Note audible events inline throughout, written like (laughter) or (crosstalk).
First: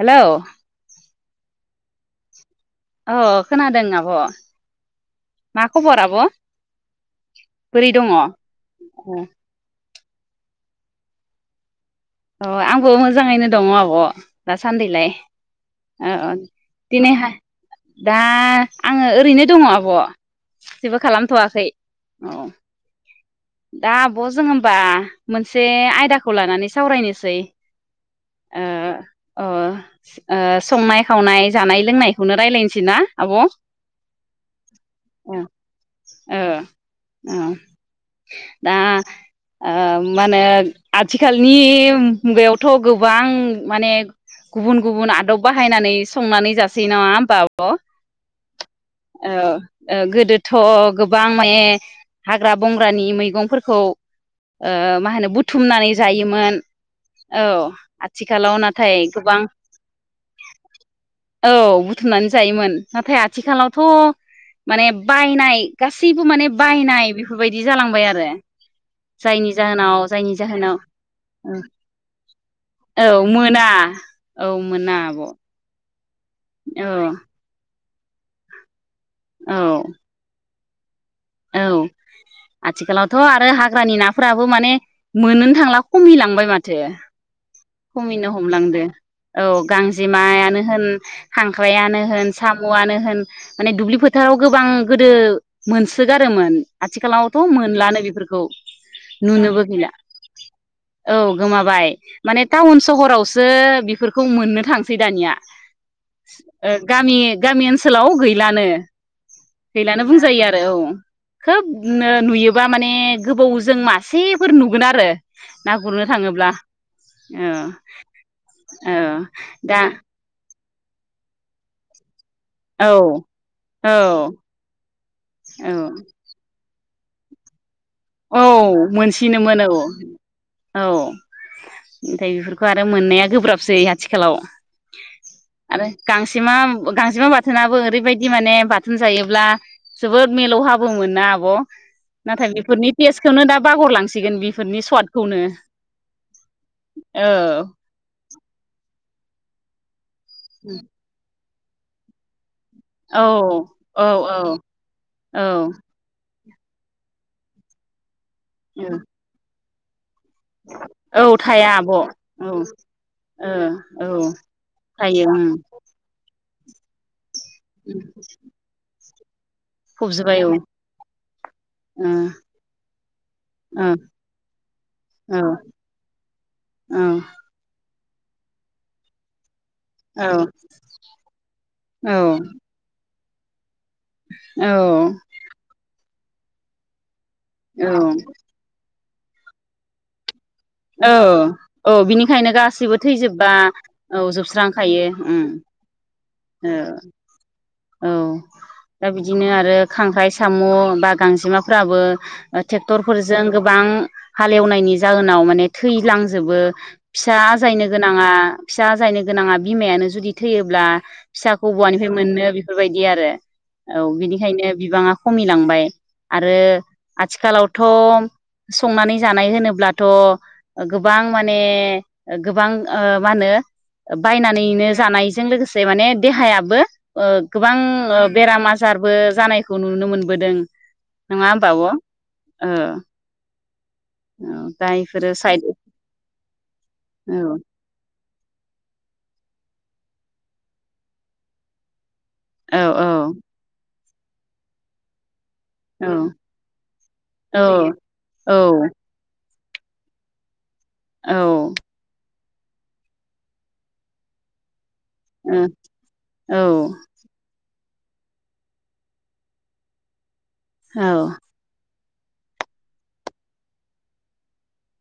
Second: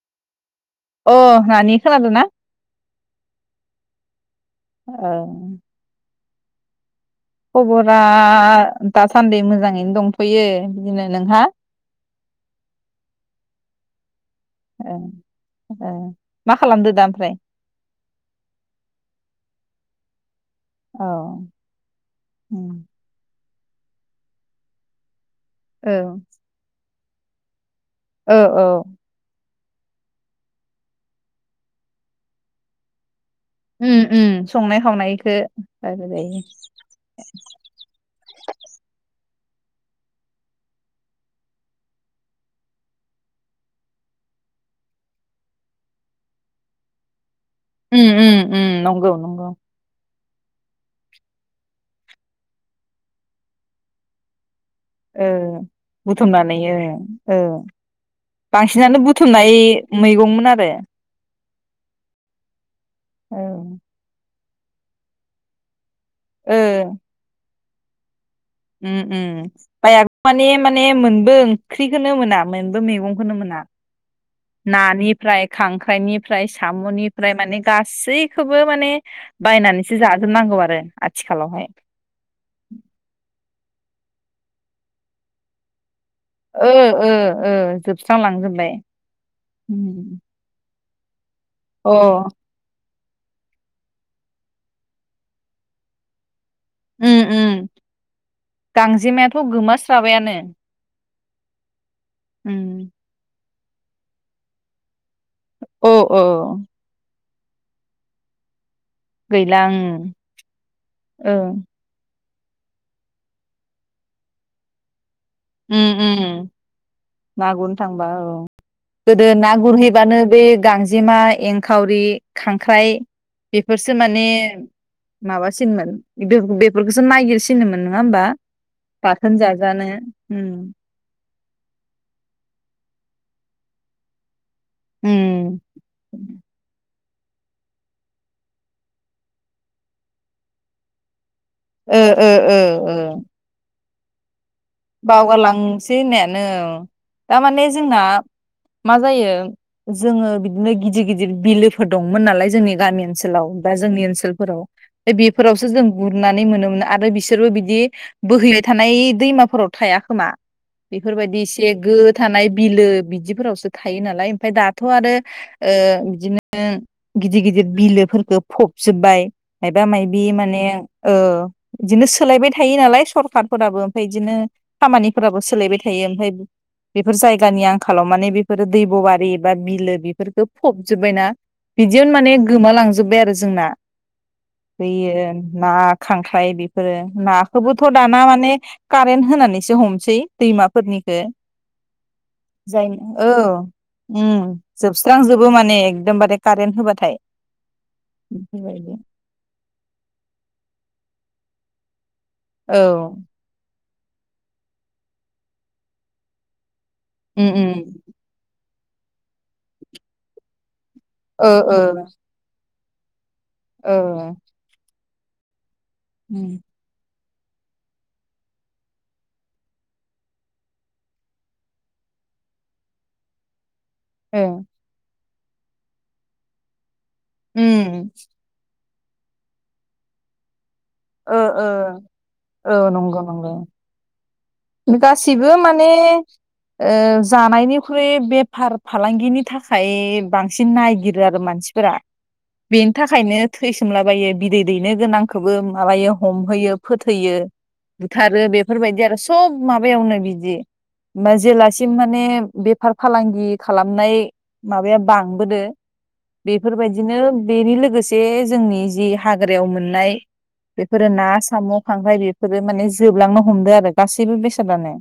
हेल' अ नानि खोनादोंना अ खोनादों आब' ओ मा खबर आब' बोरै खबरा दङ? दासान्दि मोजाङैनो दंथ'यो फैयो बिदिनो नोंहा अ आंबो मोजाङैनो दङ' आब' ओ दासान्दैलाय ओ औ मा खालामदो दा ओमफ्राय दिनैहाय दा आङो ओरैनो दङ आब' जेबो औ खालामथ'वाखै औ उम दा आब' जों होमबा मोनसे औ आयदाखौ लानानै सा सावरायनोसै औ ओ औ अ ओ संनाय खावनाय जानाय लोंनायखौनो रायज्लायनोसै ना आब' ओ उम उम संनाय खावनायखौ औ रायलायजायो दा मा होनो आथिखाल नि मुगायावथ' गोबां माने गुबुन गुबुन आदब बाहायनानै संनानै जासै नङा होमबा अ ओ उम उम उम नंगौ नंगौ ओ गोदो थ' गोबां माने हाग्रा बंग्रानि मैगंफोरखौ ओ मा होनो बुथुमनानै जायोमोन बुथुमनानै ओ औ आथिखालाव नाथाय बांसिनानो गोबां बुथुमनाय मैगंमोन आरो औ बुथुमनानै जायोमोन नाथाय औ आथिखालावथ' माने बायनाय गासैबो माने ओ बायनाय बेफोरबायदि बिदि जालांबाय आरो उम उम जायनि जाहोनाव जायनि माने जाहोनाव माने मोनबो ओंख्रिखौनो मोना मोनबो मैगंखौनो मोना औ मोना आब' नानिफ्राय खां फ्रानि फ्राय औ साम'निफ्राय माने गासैखौबो माने औ बायनानैसो जाजोबनांगौ आरो आथिखालावहाय औ आथिखालावथ' आरो हा ग्रानि नाफ्राबो माने मोननोनो थांला ओ ओ ओ खमैनो जोबस्रांलांजोबबाय हमलांदो औ उम गांजेमायानो होन अ खांख्रायानो होन साम'आनो होन माने दुब्लि फोथाराव गोबां गोदो मोनसोगारोमोन उम आथिखालावथ' उम मोनलानो बेफोरखौ गांजेमायाथ' नुनोबो गैला गोमास्राबायानो औ गोमाबाय माने टाउन उम सहराव सो बेफोरखौ मोननो थां सै दानिया औ औ ओ गामि गामि ओनसोलाव गैलानो गैला गैलानो ओं बुंजायो आरो औ ओं खोबनो नुयोबा माने गोबाव जों मासेफोर नुगोन आरो ना उम गुरनो उम थाङोब्ला ओ ना गुरनो थांबा औ ओ गोदो ना दा गुरहैबानो बे बे गांजेमा एंखावरि खांख्राइ औ बेफोरसो औ माने औ माबासिनमोन दो बे फोरखौसो नागिरसिनो मोन नङा होमबा औ बाथोन मोनसिनोमोन औ जाजानो औ ओमफाय बेफोरखौ आरो मोननाया गोब्राबसै आथिखालाव उम आरो गांसेमा गांजेमा बाथोनाबो ओरैबायदि माने बाथोन जायोब्ला जोबोद मिलौहाबो मोन ना ओ ओ ओ ओ टेसखौनो दा बावगारलां सिगोन बि बावगालांसै होननायानो थारमाने जोंना मा जायो जोङो बिदिनो गिदिर गिदिर बिलो फोर दंमोन नालाय जोंनि गामि औ ओनसोलाव बा जोंनि औ औ ओनसोलफोराव बेफोरावसो औ जों गुरनानै नानै मोनोन आरो बिसोरबो बिदि बोहैबाय औ थानाय दैमाफोराव थाया खोमा औ बेफोरबायदि थाया एसे आब' गो औ थानाय ओ बिलो बिदिफोरावसो थायो औ नालाय ओमफ्राय दाथ' आरो थायो ओं ओ बिदिनो ओं गिदिर गिदिर बिलोफोरखौ फबजोब्बाय मायबा मायाबि फबजोब्बाय औ माने ओ बिदिनो ओ सोलायबाय थायो नालाय सरखारफोराबो ओ ओमफ्राय बिदिनो ओ खामानिफोराबो औ सोलायबाय थायो ओमफाय बेफोर जायगानि आं खालामनानै बेफोरो दैब बारि बा बि बिलो औ बेफोरखौ फबजोबबायना बिदियावनो माने गोमालांजोबबाय आरो जोंना औ बेैयो ना खांख्राइ बेफोरो नाखौबोथ' दाना माने कारेन्ट होनानै एसे हमसै ओ दैमाफोरनिखौ औ बिनिखायनो जाय गाससिबो औ थैजोबबा औ उम जोबस्रांखायो ओम जोबस्रांजोबो माने एकदमबारे कारेन्ट ओ होबाथाय औ बेफोरबायदि दा बिदिनो आरो खांख्राइ साम' न' बा गांजेमाफ्राबो ओ औ ट्रेक्टरफोरजों गोबां हालेवनायनि जाहोनाव माने थैलांजोबो फिसा आजायनो गोनाङा फिसा आजायनो गोनाङा बिमायानो जुदि थैयोब्ला फिसाखौ बहानिफ्राय मोनो बे बेफोरबायदि आरो औ बिनिखायनो बिबाङा खमिलांबाय आरो आथिखालावथ' संनानै जानाय होनोब्लाथ' गोबां माने गोबां ओ मा होनो बायनानैनो जानाय जों लोगोसे माने देहायाबो गोबां बेरामा आजार जारबो जानायखौ नुनो मोनबोदों। ओ नङा ओ होमबा आब' औ औ नंगौ नंगौ। दा इफोरो गासिबो साइद माने ओ औ जानायनिख्रुइ बेफार फालांगिनि थाखाय बांसिन नायगिरो आरो मानसिफोरा औ बेनि थाखायनो थैसोमला बा बायो बिदै दैनो गोनां। बो औ माबायो हमहैयो फोथैयो औ बुथारो बेफोरबायदि आरो स सब माबायावनो बिदि मा औ जेलासिम माने बेफार फालांगि खालामनाय माबाया बांबोदो औ बेफोरबायदिनो बेनि लोगोसे लोगोसे जोंनि जि हाग्रायाव मोननाय बेफोरो ना साम' खांख्रारय बेफोरो माने जोबलांनो हमदों आरो। गासैबो बेसादानो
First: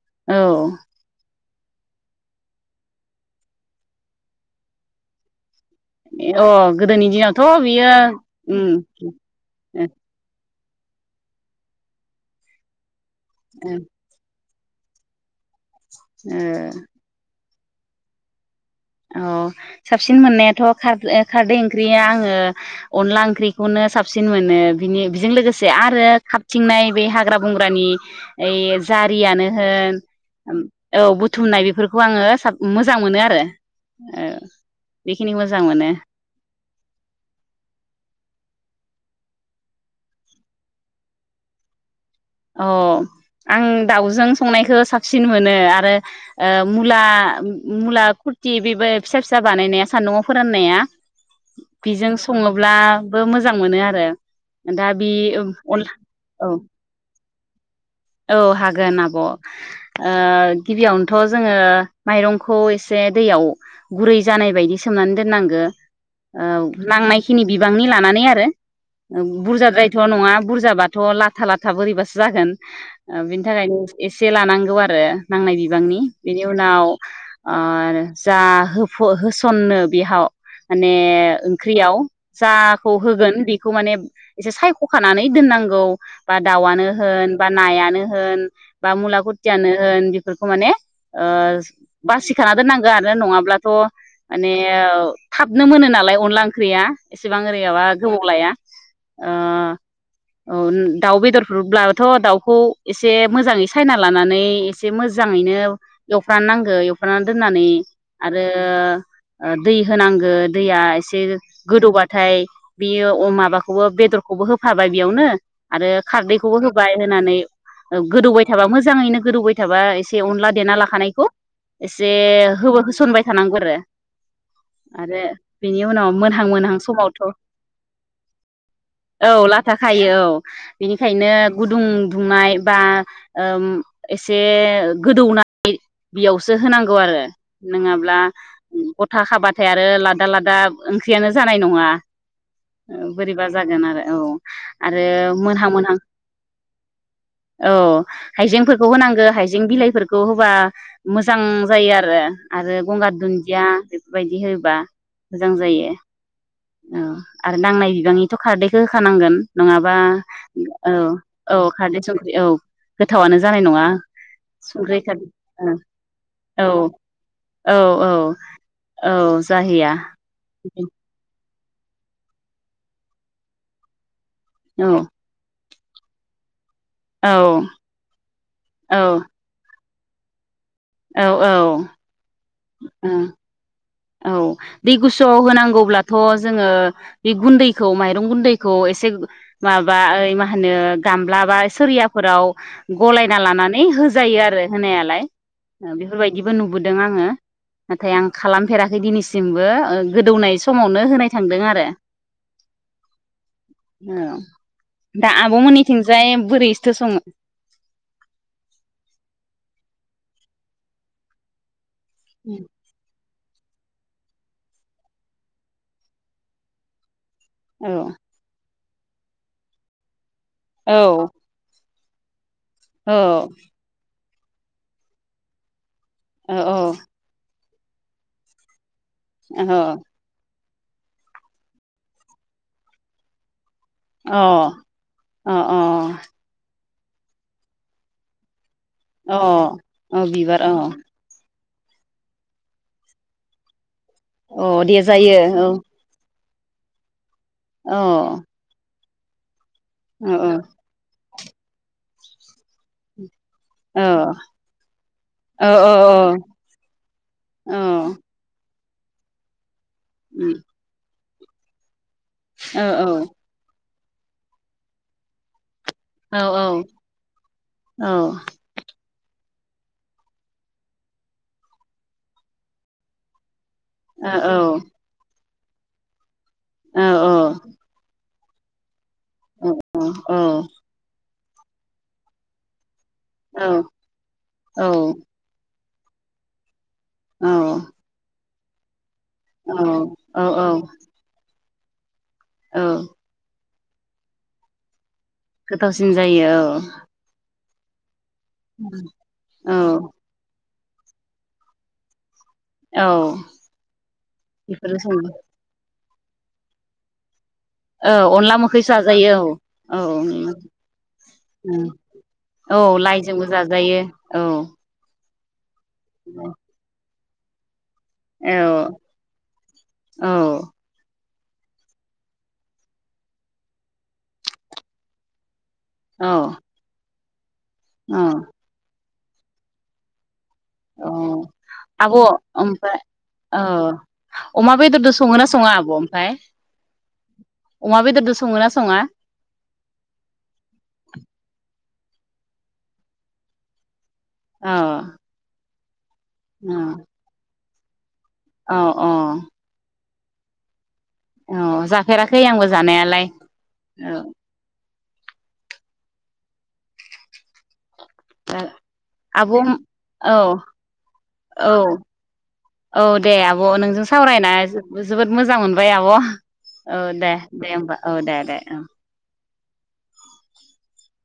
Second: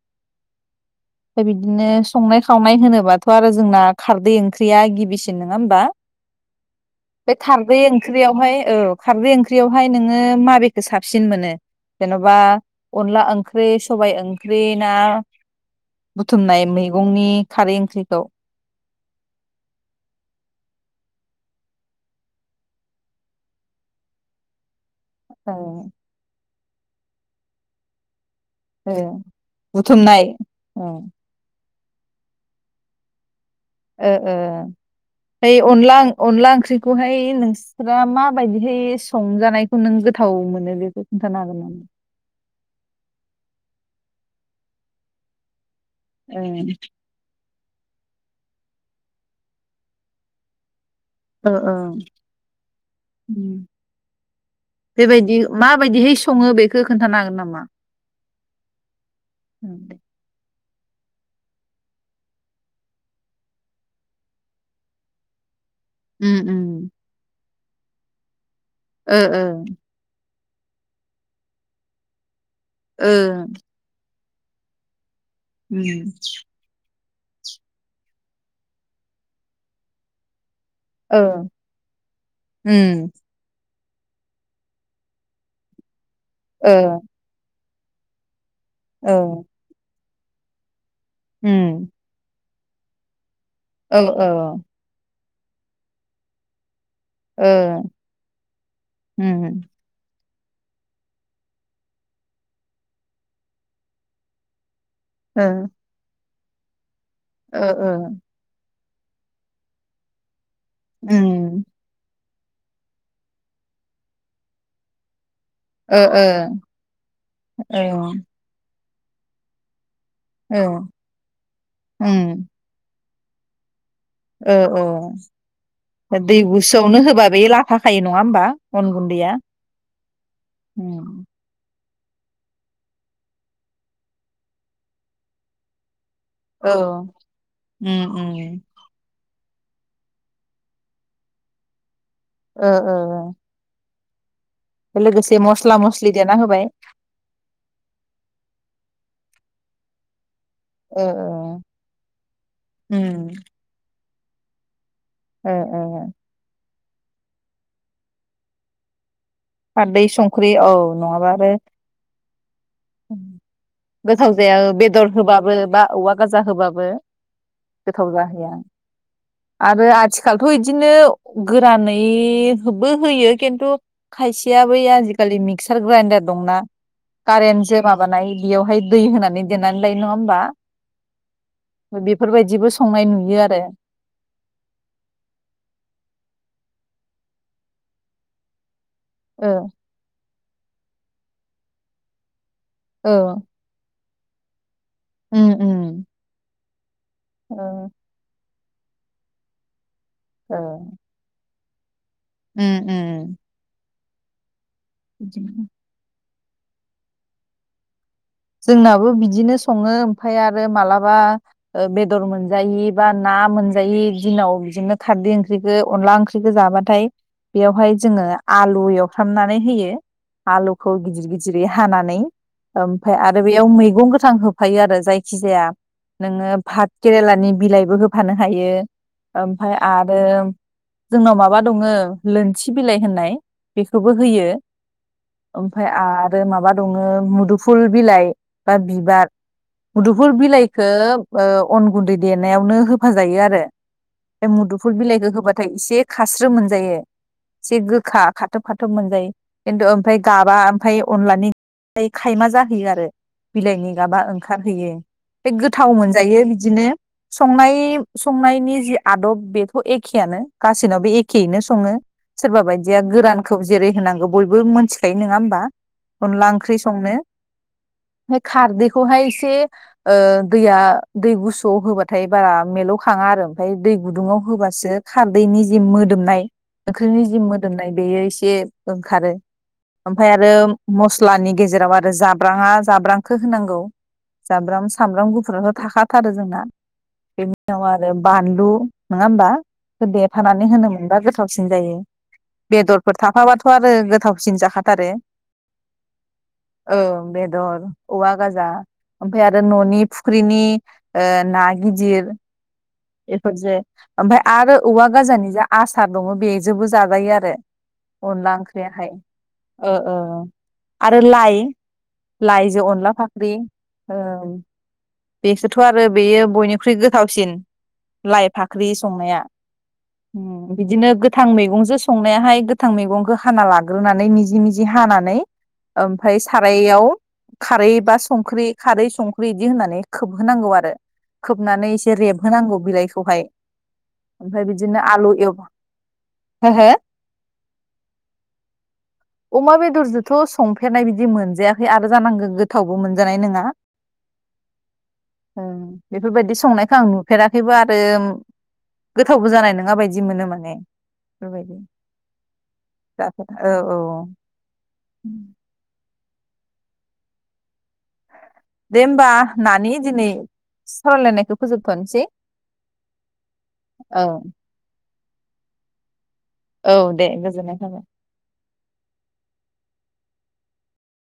औ ओमफाय बिदिनो संनाय खावनाय होनोबाथ' आरो जोंना खारदै ओंख्रिया गिबिसिन नङा होनबा अ गोदोनि बे दिनावथ' खारदै बियो ओंख्रियावहाय उम औ खारदै ओ ओंख्रियावहाय नोङो माबे साबसिन मोनो जेन'बा अनला ओंख्रि ओ सबाइ ओं बे ना बुथुमनाय ओ मैगंनि खारै ओंख्रिखौ औ साबसिन मोननायाथ' खर खारदै ओंख्रिया आङो अनला ओंख्रिखौनो साबसिन मोनो। बिनि बेजों ओ लोगोसे आरो। थिंनाय बे हाग्रा बंग्रानि इ ओ जारियानो होन बुथुमनाय ओ औ बुथुमनाय बेफोरखौ खौ आङो साब मोजां मोनो आरो। ओ ओ बेखिनिखौ ओमफ्राय मोजां मोनो अनला अनला ओंख्रिखौहाय नोंस्रा माबायदि ओमफ्राय संजानायखौ नों गोथाव मोनो बेखौ खिन्थानो हागोन नामा? अ आं दाउजों संनायखौ साबसिन मोनो आरो। आरो ओ ओं मुला मुला कुरथि बेबो फिसा फिसा बानायनाया सान्दुंआव फोराननाया ओ ओ बेजों सङोब्लाबो मोजां उम। मोनो आरो दा बे बेबायदि अनला औ मा औ हागोन आब' उम ओ गिबियावनोथ' जोङो माइरंखौ एसे दैयाव गुरै जानाय बायदि सोमनानै दोननांगो उम औ उम नांनाय खिनि बिबांनि लानानै आरो ओ बुरजाद्रायथ' नङा बुरजाबाथ' लाथा लाथा बोरैबासो जागोन ओ बिनि थाखायनो एसे एसे लानांगौ आरो नांनाय बिबांनि उम बेनि उनाव आरो जा होफ होसनो बेहाव माने ओ ओंख्रियाव जाखौ होगोन बे बेखौ माने एसे सायख'खानानै दोननांगौ बा दाउआनो होन नायानो होन बा मुला खुरथियानो होन बेखौ माने ओ उम बासि खाना दोननांगौ आरो नङाब्ला ओ माने थाबनो मोनो नालाय अनला ओंख्रिया एसेबां ओरैयाबा गोबाव लाया ओ उम औ दाउ बेदरफोरब्ला थ' दाउखौ एसे मोजाङै सायना लानानै एसे ओ मोजाङैनो एव राननांगो हाबनानै दोननानै ओ ओ आरो ओ दै होनांगोन दैया एसे उम गोदौबा नाथाय बियो ओ माबाखौबो बेदरखौबो होफाबाय बेयावनो आरो ओ उम ओ ओ खारदैखौबो होब बिदि होनानै ओ गोदौबाय थाबा मोजाङैनो गोदौबाय थाबा ए से अनला ओ देना लाखानायखौ एसे उम हो होसनबाय थानांगौ आरो ओ आरो बेनि उनाव ओ दै मोनहां मोनहां गुसुआवनो समावथ' होबा बे लाफाखायो नङा होमबा अन गुन्दैया औ लाथा उम दुं दुंनाय बा ओम एसे गोदौनाय बेयावसो औ होनांगौ आरो उम नङाब्ला उम गथा खाबा नाथाय आरो लादा लादा ओंख्रियानो जानाय नङा ओ ओ बोरैबा जागोन आरो औ आरो लोगोसे मोनहां मस्ला मोनहां मस्लि देना होबाय औ हायजेंफोर होनांगौ हायजें बिलाइफोरखौ होबा ओ मोजां जायो आरो आरो ओ गंगार दुन्दिया बेफोर बायदि होयोबा ओ ओ ओ आरो नांनाय बिबांनिथ' खारदैखौ होखानांगोन नङाबा खारदै संख्रि औ औ खारदै सं औ ओम गोथावानो जानाय नङा गोथाव जाया संख्रि बेदर खारदै होबाबो बा औवा गाजा औ होबाबो औ औ गोथाव जाहैया औ आरो जाहैया आथिखालथ' इदिनो गोरानैबो होयो खिन्थु खायसेय बै औ आजिखालि मि क्सार ग्रेइन्दडार दंना औ जे माबानाय बेयावहाय दै होनानै देना नै नङा होमबा औ औ बो संनाय नुयो आरो औ दै गुसुआव होनांगौब्लाथ' जोङो बे गुन्दैखौ माइरं गुन्दैखौ ए से ओ माबा ओइ मा होनो गामब्ला बा सिरियाफोराव गलायना औ लानानै हो जायो आरो होनायालाय उम उम बेफोरबायदिबो नु दों आङो ओ नाथाय आं खालाम दिनैसिमबो ओं गोदौनाय ओ समावनो होनाय थांदों आरो बे उम ओम औ दा आब' मोननिथिंजाय बोरै इस्थो सङो जोंनाबो बिदिनो सङो ओमफाय आरो मालाबा बेदर मोनजायो बार ना मोनजायि दिनाव बिदिनो खारदै ओंख्रिखौ अनला ओंख्रिखौ जाबाथाय औ बेवहाय जोङो आलु य हमनानै होयो आलुखौ औ गिदिर गिदिरै हाना नै औ आरो बेयाव मैंगं गोथां गोथां होफायो आरो जायखिजाया नोङो औ औ भात केरेलानि बिलाइ बेबो होफानो हायो अ ओमफ्राय आरो जोंनाव माबा दङ लोनथि बिलाइ होननाय बेखौबो होयो अ ओमफ्राय आरो माबा दङ मुदु फुल बिलाइ बा बिबार अ अ मुदुफुर बिबार अ बिलाइखौ अन गुन्दै देनायावनो होफाजायो आरो म अ मुफुल दे बिलाइखौ जायो औ होबाथाय एसे खास स्रो मोनजायो एसे अ औ गोखा खाथोब खाथोब मोन जायो खिन्थु ओमफ्राय औ गाबा ओमफ्राय अनलानि (unintelligible) थाइमा जाहैयो आरो बिलाइनि गाबा ओंखारहोयो बे औ गोथाव औ मोनजायो बिदिनो संनाय संनायनि जि आदब बे एखेयानो उम गासैनाबो ए खेनो सङो सोरबा औ बायदिया औ गोरानखौ जेरै होनांगौ बयबो मोनथिखायो नङा होमबा औ अनला ओंख्रि औ संनो खारदैखौहाय एसे ओ दैया दै गुसुयाव होबाथाय बारा मेलौ खाङा आरो ओमफ्राय दै औ गुदुंङाव होबासो खार दैनि जि मोदोमनाय ओंख्रिनि जि मोदोमनाय बेयो एसे ओं खारो ओमफ्राय आरो म स्लानि गेजेराव आरो जाब्रांङा जाब्रां खौ होनांगौ जाब्राम सामब्राम गुफुरथ' थाखा थारो जोंना बेनि उनाव आरो बान लु नङा होमबा औ देफानानै औ होनोम मोनबा गोथाव सिन जायो औ बेदरफोर थाफाबा थ' आरो गोथावसिन जाखाथारो गोथाव सिन जायो औ ओं (unintelligible) औवा गाजा ओमफ्राय आरो न'नि फुख्रिनि आ ना गिदिर औ बेफोर जे ओमफ्राय आरो बेफोरो औवा सङो गाजानि जा आ सार दङ बेजोंबो जाजायो आरो औ अनला मोखै जाजायो ओ औ ओ औ आरो लाइ औ लाइजों अनला लाइजोंबो फाख्रि जाजायो औ ओम बेसर थ' आरो बेयो बनिख्रुइ गो थावसिन लाइ औ फाख्रि संनाया औ बिदिनो गोथां मैगंजों संनायाहाय गोथां मैगंखौ हाना लाग्रोनानै मिजि मिजि हानानै ओमफ्राय सारायाव खारै बा औ संख्रि खारै संख बिदि होननानै खोब औ आब' रेबहोनांगौ ओमफ्राय बिलाइखौहाय औ ओमफ्राय अमा बिदिनो बेदरजों आलु सङोना एव सङा आब' ओमफ्राय हो हो अमा बेदरजों सङो ना सङा अमा बेदरजोंथ' संफेरनाय बिदि मोनजा खै आरो जानांगौ गोथावबो मोनजानाय नङा औ ओं बेफोरबायदि औ संनायखौ आं नुफेराखै बेबो आरो औ औ गोथावबो जानाय नङाबायदि बिदि मोनो माने औ बेफोरबायदि जाफेराखै आंबो जानायालाय औ उम दे होमबा आब' नानि दिनै औ सावरायलायनायखौ औ फोजोबथ'नोसै औ दे आब' नोंजों औ सावरायना जोबोर जोबोद मोजां मोनबाय आब' औ औ दे दे गोजोननाय होमबा थाबाय। औ दे दे ओ